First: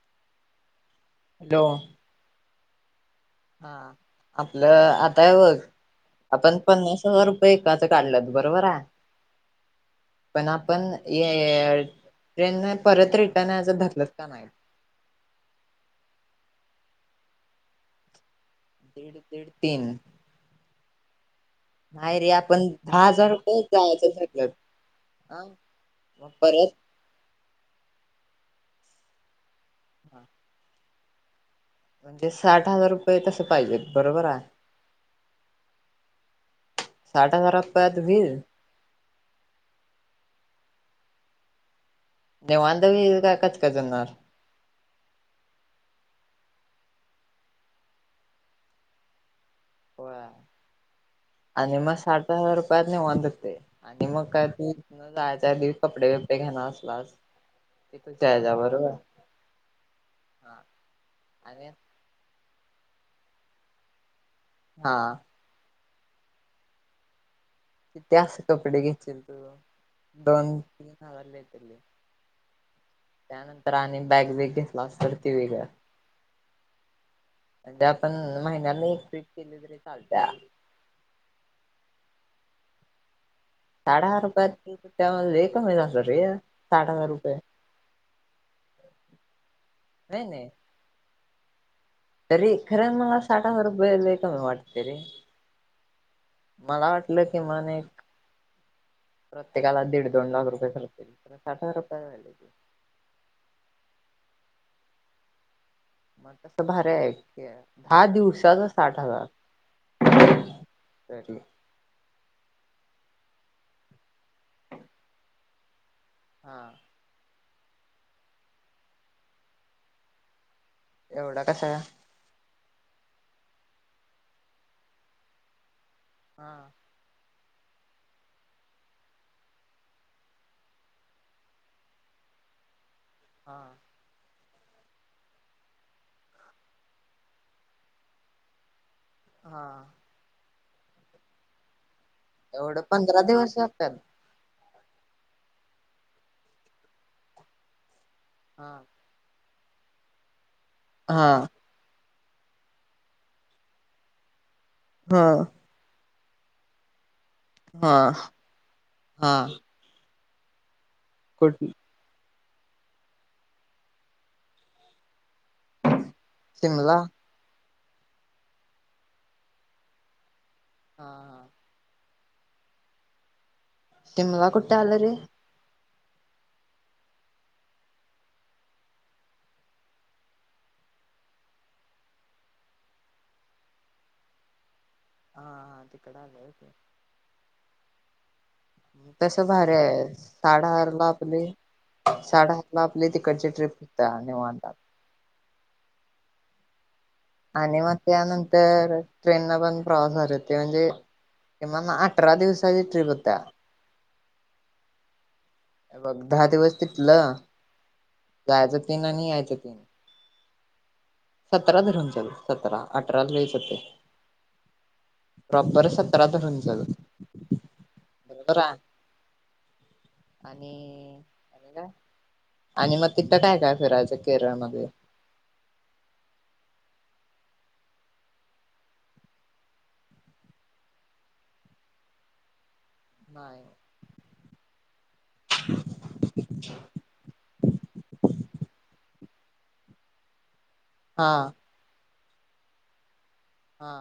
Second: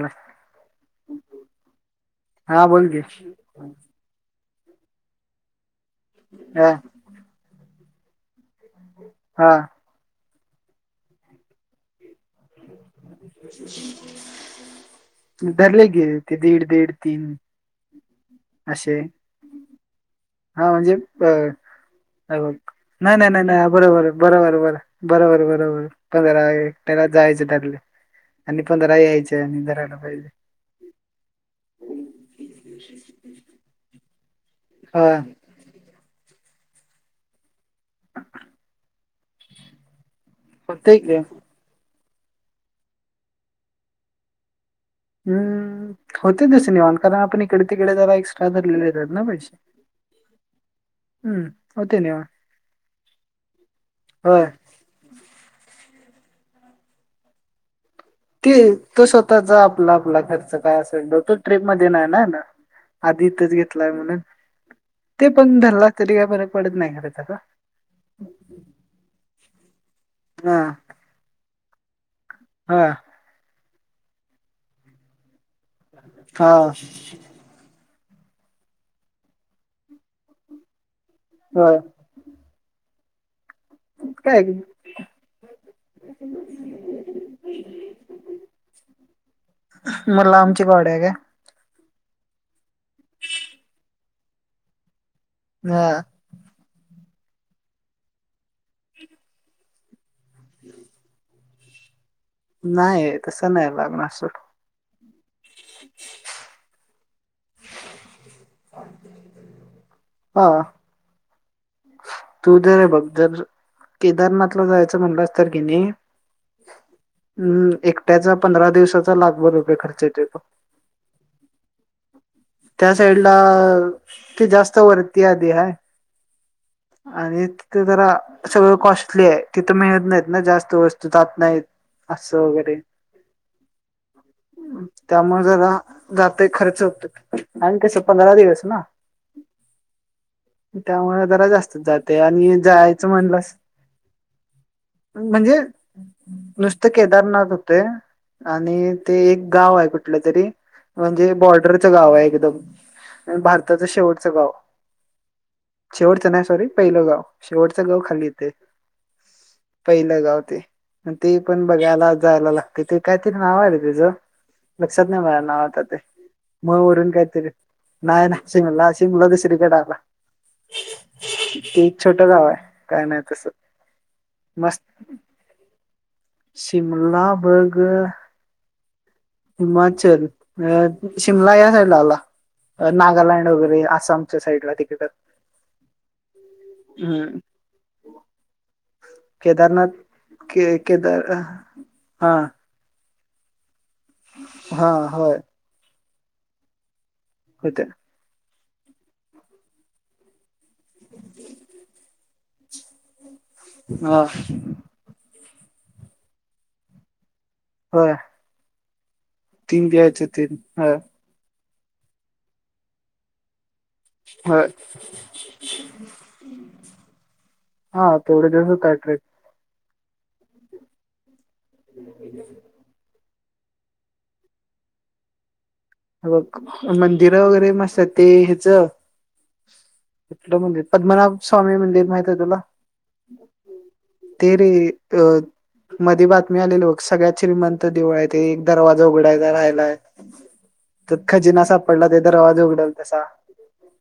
ह आडो हा बोल की हा आपलं आता आहे वघ आपण हा पन्नास ह रुपये काढलं बरोबर आहे हा पण आपण ये नाही. धरले की दीड दीड तीन असे दीड दीड तीन हा म्हणजे अ नाही रे आपण दहा नाही हजार नाही नाही रुपये नाही बरोबर जायचं धरलं बरोबर बर हा. बरोबर बरोबर मग पंधरा एक परत टना न्हायचे त्यातले आणि पंधरा यायचे आणि जाय जायला पाहिजे. म्हणजे साठ हजार रुपये तस पाहिजे. बरोबर आहे. हा साठ हजार आपल्यात होईल. होतोय [unintelligible] निवांत होईल काय कचकच होणार हम् होते ते सिनेमान कारण आपण इकडे तिकडे जरा एक्स्ट्रा धरलेलेच ना पैसे हो हम्म आणि मग होते निवांत साठ हजार रुपयात निवांत होतय. आणि मग होय काय जायच्या दिवस कपडे बिपडे घेणार असलास. तिथंच ते यायचा बरोबर तो स्वतःचा आपला आपला खर्च हा काय असेल तो ट्रीप आणि मध्ये नाही ना येणार आधी इथंच घेतलाय म्हणून हा ते पण धरला. तरी काय फरक पडत नाही खर त्याचा किती असे कपडे घेतील तू दोन हा तीन हजार लई तलई हा तर आणि बॅग बीग घेतलास तर ती वेगळ हा सध्या पण महिन्यान एक ट्रीप गेली तरी चालत्या होय साठ हजार काय रुपयात लई कमीत रे साठ हजार रुपये मग नाही नाही लांबची काढूया काय? तरी खरं मला साठ हजार रुपये लई कमी वाटते रे हा लं किमान एक प्रत्येकाला दीड दोन लाख रुपये खर्च होईल पण साठ हजार रुपयेत झाले. की नाही तसं नाही लागणार सोड. मग तसं भारी आहे दहा दिवसाचा साठ हजार. हा तू तर हे बघ दर केदारनाथ ला जायचं म्हणलास, तरर् घनी हा हम् एकट्याचा पंधरा दिवसाचा लागभर रुपये खर्च येत तो एवढा कसा त्या साईड ला त जास्त वरती आधी हाय हा तिथ जरा सगळं कॉस्टली आहे तिथं मिळत नाहीत ना जास्त वस्तू जात नाहीत असं वगैरे हा त्यामुळे जरा जातय खर्च होतो आणि कस पंधरा दिवस ना हा त्यामुळे त ते आणि एवढं जायचं पंधरा दिवस म्हणलंस लागतात म्हणजे नुसत केदारनाथ होते हा आणि ते एक गाव आहे कुठलं तरी हा म्हणजे बॉर्डरचं गाव आहे एकदम भारताचं शेवटचं गाव हा शेवटचं नाही सॉरी पहिलं गाव शेवटचं हा गाव खाली ते हा पहिला गाव ते ते कुठ पण बघायला जायला लागते ते काहीतरी नाव आले तच लक्षात नाही मला नाव आता ते मग शिमला वरून कायतरी नाहीय ना सिंगला सिंगला त श्री कडाला हा हा ते छोटं गाव आहे काय नाही तसं तिमला कुठ मस्त आलं रे शिमला बघ हिमाचल अ शिमला या साईड ला आला नागालँड वगैरे आसामच्या साईडला तिके हा हा ते कढा लते हो तस भारी आहे साड के हार ला केदार आपले हा साड हार ला तिकटची ट्रिप त्या मांतात हा होय आणि होते म आनंतर तर ट्रेनना पण प्रॉस झाले ते म्हणजे कि अठरा दिवस [inaudible] आ! बघ दहा दिवस तिथलं होय जायचं. तीन आणि यायचं तीन प्यायच तीन हा सतरा धरून चालू सतरा अठरालईच होतय ह सतरा धरून चाल हा बरोबर तेवढ्यात आहे होतय ट्रिप आणि काय आणि मग तिथ काय काय फिरायचं केरळमध्ये बघ मंदिर वगैरे मस्त आहेत ह्याचलं मंदिर पद्मनाव स्वामी मंदिर माहित आहे तुला? नाही ते रे अ मध्ये बातमी आलेल सगळ्यात श्रीमंत देवळ आहे ते एक दरवाजा उघडाय राहिलाय त हा खजिना सापडला त्यात दरवाजा उघडल तसा हा.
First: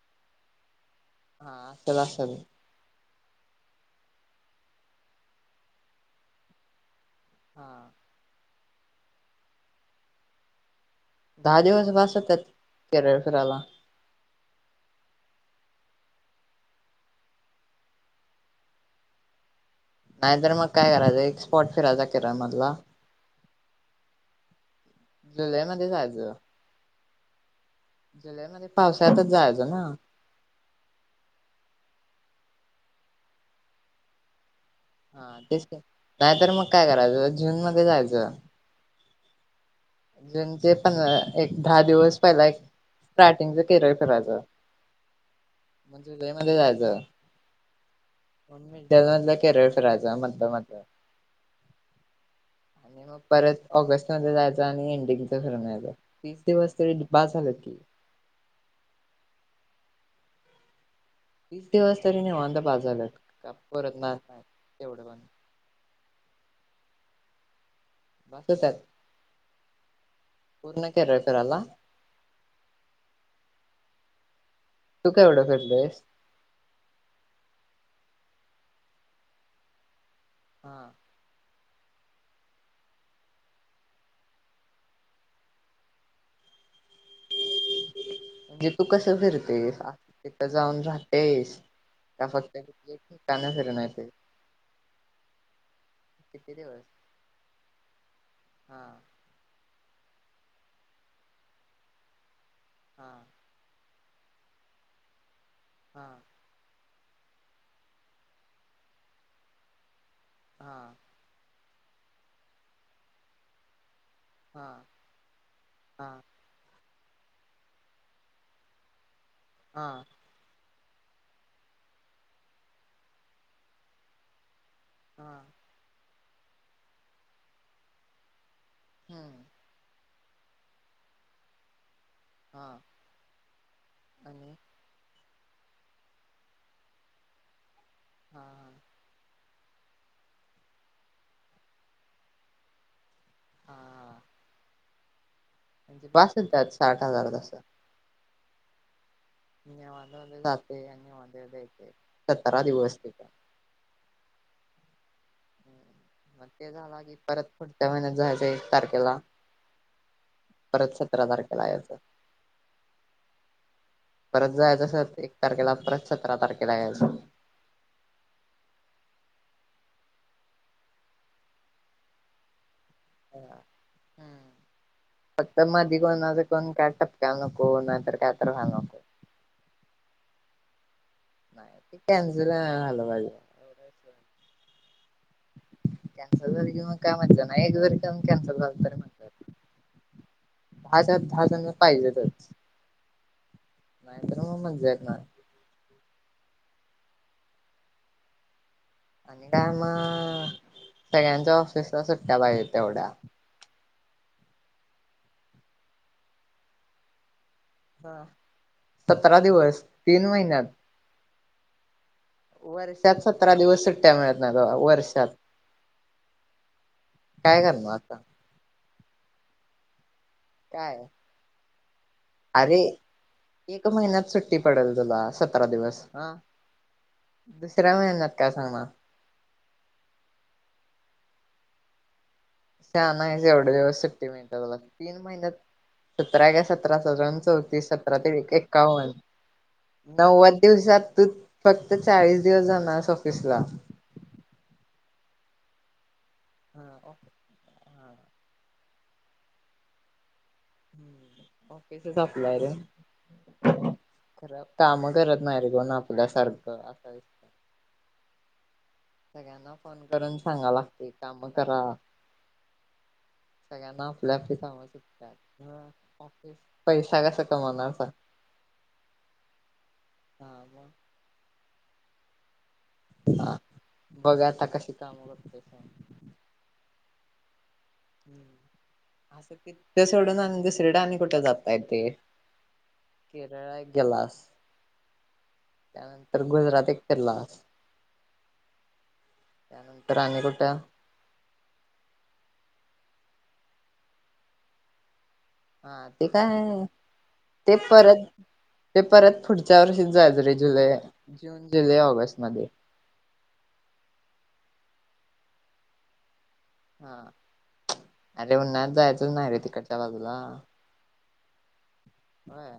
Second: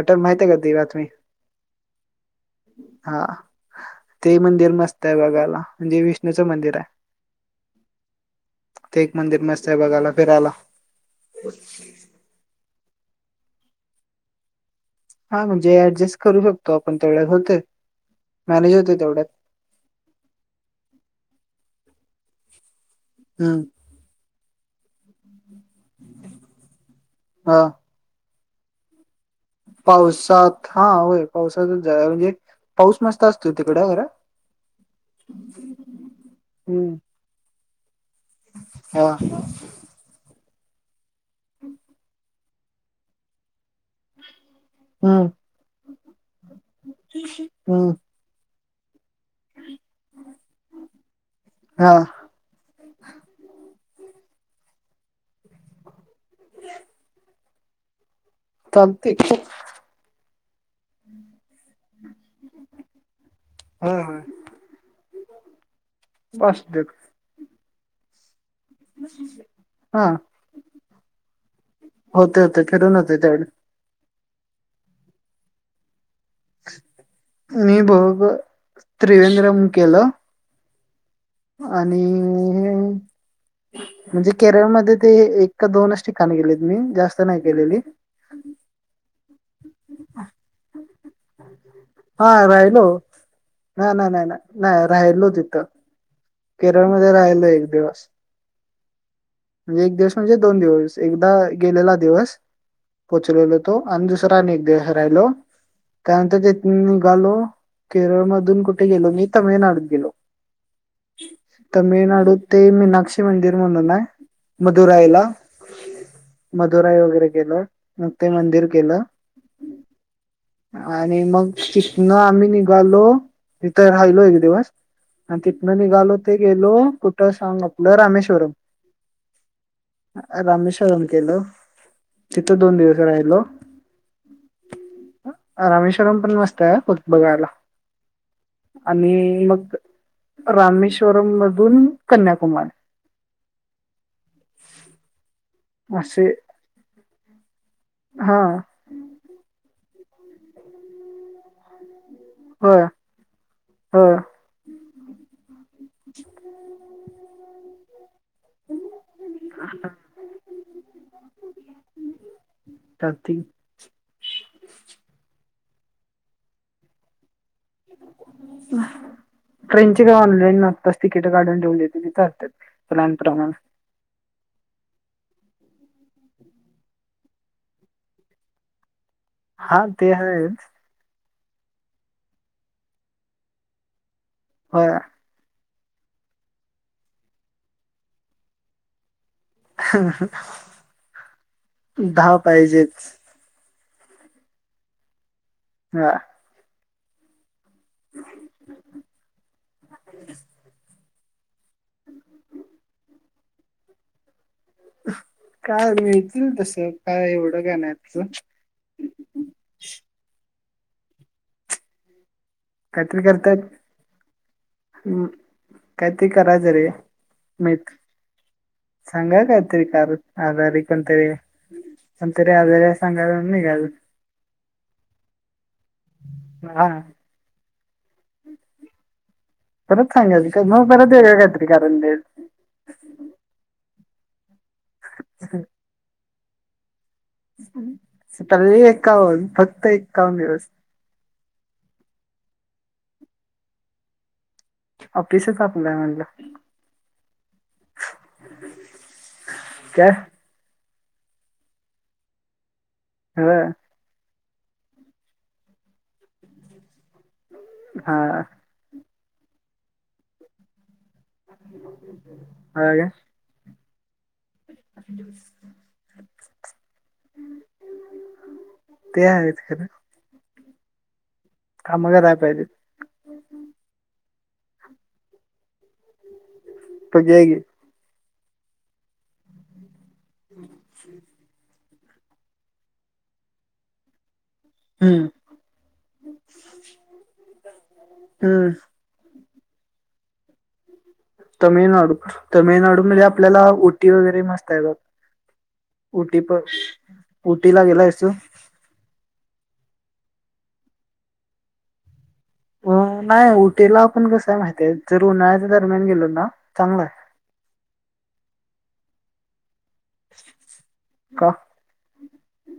आठव माहितय का ती बातमी? हा असल असल! हा ते मंदिर मस्त आहे बघायला म्हणजे विष्णूचं मंदिर आहे. हा. ते एक मंदिर मस्त आहे बघायला फिरायला. दहा दिवस बस होत्यात? केरळ फिरायला! हा म्हणजे ऍडजस्ट करू शकतो आपण तेवढ्यात होतय मॅनेज होते तेवढ्यात. नाहीतर मग काय करायचं एक स्पॉट फिरायचा केराय मधला हम्म. जुलै मध्ये जायचं. हा. जुलै मध्ये पाऊस पावसात हा होय पावसात म्हणजे पाऊस मस्त असतोय तिकड खर. हा तेच की नाहीतर मग काय हम्म करायच जून म ध्ये जायचं होय. ते पन एक दहा दिवस पहिला एक स्टार्टिंगच केरळ फिरायचं हम्म म जुलै मध्ये जायचं. हम. होममेड त्यानंतर केरळ फिरायच मधन मधन हा आणि मग परत ऑगस्ट मध्ये जायच आणि एंड तीस दिवस तरी बास झालं की. चालतंय की. तीस दिवस तरी निवांत बास झालं काय होय परतणार होय नाही तेवढं पण फास्टटॅग बस [unintelligible] क [unintelligible] हा पूर्ण केरळ फिरायला होतय होतय फिरून होतय त्यावेळी. तू काय एवढं फेडलंयस? मी बघ त्रिवेंद्रम केलं. हा. आणि म्हणजे केरळ मध्ये ते एक का दोनच ठिकाण गेलेत मी. जास्त नाही केलेली. तिथ जाऊन राहतेस हा काय राहिलो तिथली फक्त ठिकाण फिरून ना यतोय ना नाही नाही नाही राहिलो तिथं केरळमध्ये राहिलो एक दिवस हा म्हणजे एक दिवस म्हणजे दोन दिवस एकदा गेलेला दिवस हा पोचलेला तो आणि दुसरा आणि एक दिवस राहिलो. हा त्यानंतर तिथंन निघ आलो केरळ मधून कुठे गेलो मी तामिळनाडूत गेलो. हा. तमिळनाडू ते मीनाक्षी मंदिर म्हणून हाय? हा मधुरायला हा मधुरागै लं नक ते मंदिर केलं हा आणि मग तिथनं आम्ही निघालो तिथं राहिलो एक दिवस हम घालो ते गेलो कुठं सांग आपलं रामेश्वरम हम्म रामेश्वरन केलं तिथं हा दोन दिवस राहिलो आणि रामेश्वरम पण मस्त आहे फक्त बघायला हा हा आणि मग रामेश्वरम मधून कन्याकुमारी हा म्हणजे असे बसेल त्यात साठ हजार तस हा अ म अे मध्येेत [inaudible] सतरा होय दिवसचा होय मग ते झालं की परत प - [inaudible] तारखेला परत सतरा तारखेला यायचं चालते परत जायचं अस एक तारखेला परत सतरा तारखेला यायचं ट्रेनची का ऑनलाईनतस तिकिट काढून ठेवन येते ति असतात प्रण प्रमाण कोण कोण काय टपकायला नको नाहीतर काय तर व्हायला नको हा ते हच नाही कनसल हलज हो कॅन्सल झाली कि मग काय म्ह नाही एक जरी का कॅन्सल झालं त मग दहा जण धाव पाहिजेच नाही तरर मग मजयक ना हा आणि काय म सगळ्यांच्या ऑफिसला सुट्ट्या पाहिजे तेवढ्या काय मिळतील तस काय एवढ ह सतरा दिवस तीन महिन्यात वर्षात काहीतरी सतरा करतात दिवस सुट्ट्या मिळत नाही बाबा हम्म, वर्षात काहीतरी करायचं रे काय मी करणार आता सांगा कायतरी कार आजारी काय कोणतरी पण तरी अरे आजारी सांगायला निघाल एक महिन्यात सुट्टी पडल तुला सतरा दिवस हा हा त्र्या महिन्यात काय सांगणार परत सांगायच का मग परत वेगळ कायतरी कारण देल शानायस एवढ दिवस सुट्टी मिळ - [unintelligible] तीन महिन्यात [unintelligible] सतराण चौतीस सतरा ते वी क सकाळी एकावन्न फक्त एकावन्न नव्वद दिवस दिवसातू फक्त चाळीस दिवस जाणास ऑफिस ला ऑफिसच आपलाय म्हणलं हा [unintelligible] [unintelligible] काय ह् ऑफिसच अप्लाय रे ह खरं, काम करत नाही रे कोण आपल्या सारखं असा विषय हा. सगळ्यांना फोन करून सांगा लागतय. [unintelligible] सगळ्यांना. [unintelligible] ऑफिस पैसा कसा कमवणार सांग. ते आहेत खरं हा मग, काम कराय पाहिजेत. [inaudible] बगुया आता कशी काम करतोयस. कधी हाय की. हम्म असं कि ते सोडून आणि दुसरीकड आणि कुठ जाताय. काय ते, केरळला एक गेलास. हम्म त्यानंतर गुजरात एक फिरलास. हम्म त्या नंतर तर आणि कुट, तमिळनाडू, तमिळनाडू ममध्ये आपल्याला उटी वगैरे मस्त आहे बग. हा ते काय, ते उटीला गेलायस परत तू ते परत फुडच्या त्या वर्षीच जायच रे, जुलै जून जुलै ऑगस्ट. मध्ये अ नाय उटीला पण कसाय माहित तेचं जर उन्हाळयाच्या दरम्यान गेलों ना. चांगला आहे हा.. अरे, उन्हाळ्यात जायच चं नाय रे तिकडच. त्या बाजूला. का होय.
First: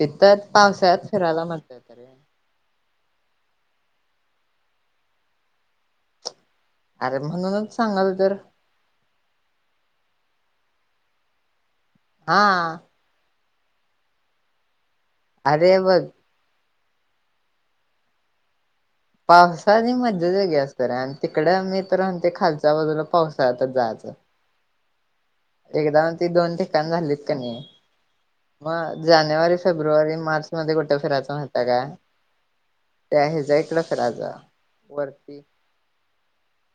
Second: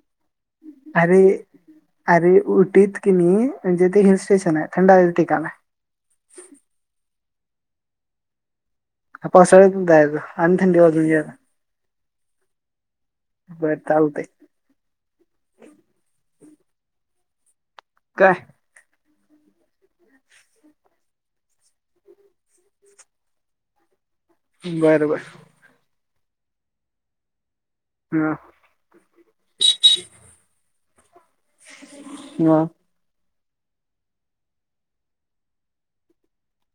तिथंच पावसाळ्यात अरे फिरायला मज्जा येते रे अरे उठीत किनी, म्हणजे, ते हिल स्टेशन आहे थंड हवेचं ठिकाण आहे. अरे म्हणूनच सांगालो तर, हा पावसाळ्यात जायच, आणि थंडी वाजून घ्याला. हा. बर चालतय. अरे बग. काय? पावसाची मज्जाचं वेगळीच असते रे. आणि तिकडे मित्र म्हणतोय खालच्या बाजूला पावसाळ्यात जायचं. बरं बरं. एकदा म्हणतो, दोन ठिकाण झालीत कनी. हा मग जानेवारी फेब्रुवारी मार्च मध्ये कुठं कुठं फिरायचं. म्हाताऱ्या मग त्या हेज जयकलख राजावरती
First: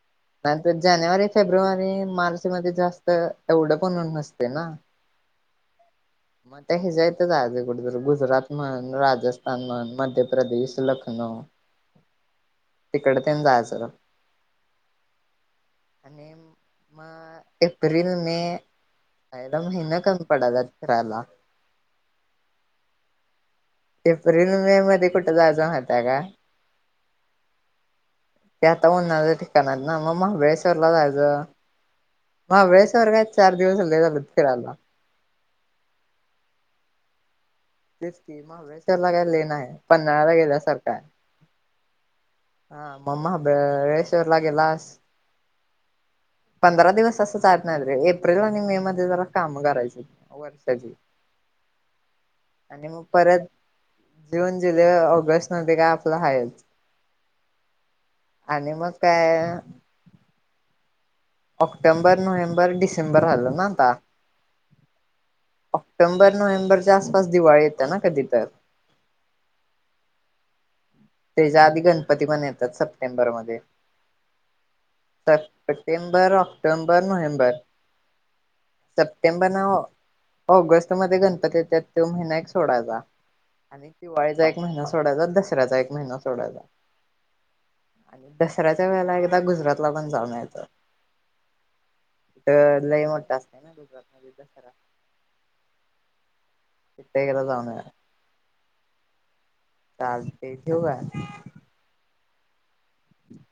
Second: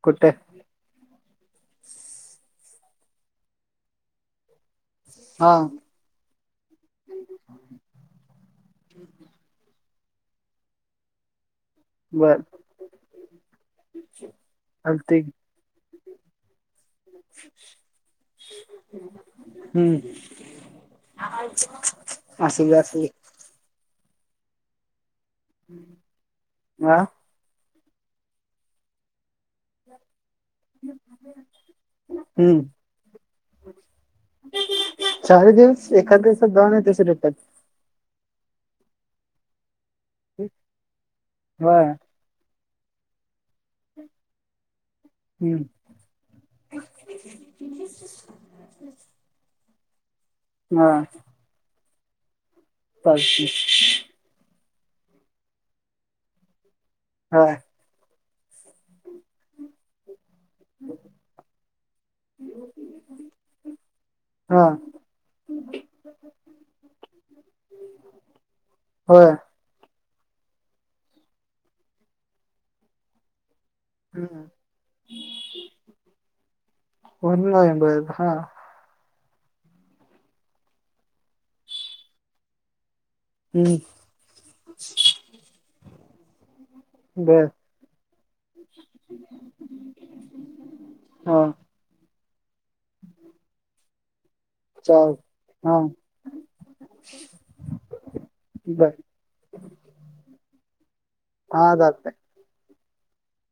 कुठे नाई तर जानेवारीत फेब्रुवारी मार्चमध्ये जास्त एवढं पण ऊन नसतंय ना हा मग त्या ह्या ज्या इथं आज कुठ तर गुजरात म्हण, राजस्थान म्हण मध ध्य प्रदेश, लखनऊ बर तिकड तेन जायचं ग चालतंय की आणि मग एप्रिल मे आईला महिना कमी पडालात असूदे असूदे. एप्रिल मे मध्ये कुठ कुठ जायचं माहित हाय काय? हा ते आता उन्हाळाच ठिकाण आहेत ना म मग वेळेश्वरला जायचं हम्म, महाबळेश्वर काय चार दिवस लय झालेत फिरायला. चार दिवस एखाद दिवसात जाऊन तस टात तेच की महाबळेश्वरला काय लय नाही. पन्हाळ्याला गेल्यासारख हाय होय हा म महाबळेश्वरला गेलास हम्म पंधरा दिवस असं जात नाही रे एप्रिल आणि मे मध्ये जरा काम करायच. [unintelligible] हा वर्षाची आणि मग परत चालतंय लिहून. जुलै, ऑगस्टमध्ये काय आपलं हायच. होय आणि मग काय. हम्म ऑक्टोबर, नोव्हेंबर, डिसेंबर आलं ना? आता. हा ऑक्टोबर, नोव्हेंबरच्या आसपास दिवाळी येत ना कधी तर. होय त्याच्या आधी गणपती पण येतात, सप्टेंबरमध्ये. हम्म सप्टेंबर, ऑ मग नोव्हेंबर हा. September no. ऑगस्टमध्ये गणपती येतात तो महिना एक सोडायचा. हम्म आणि दिवाळीचा एक महिना सोडायचा, दसऱ्याचा एक. महिना सोडायचा. बर आणि दसऱ्याच्या वेळेला एकदा गुजरातला पण जाऊन यायचं हा तिथं लय मोठा [unintelligible] हा. एकदा जाऊन बर. चालते ठेवू काय? हा जात हम्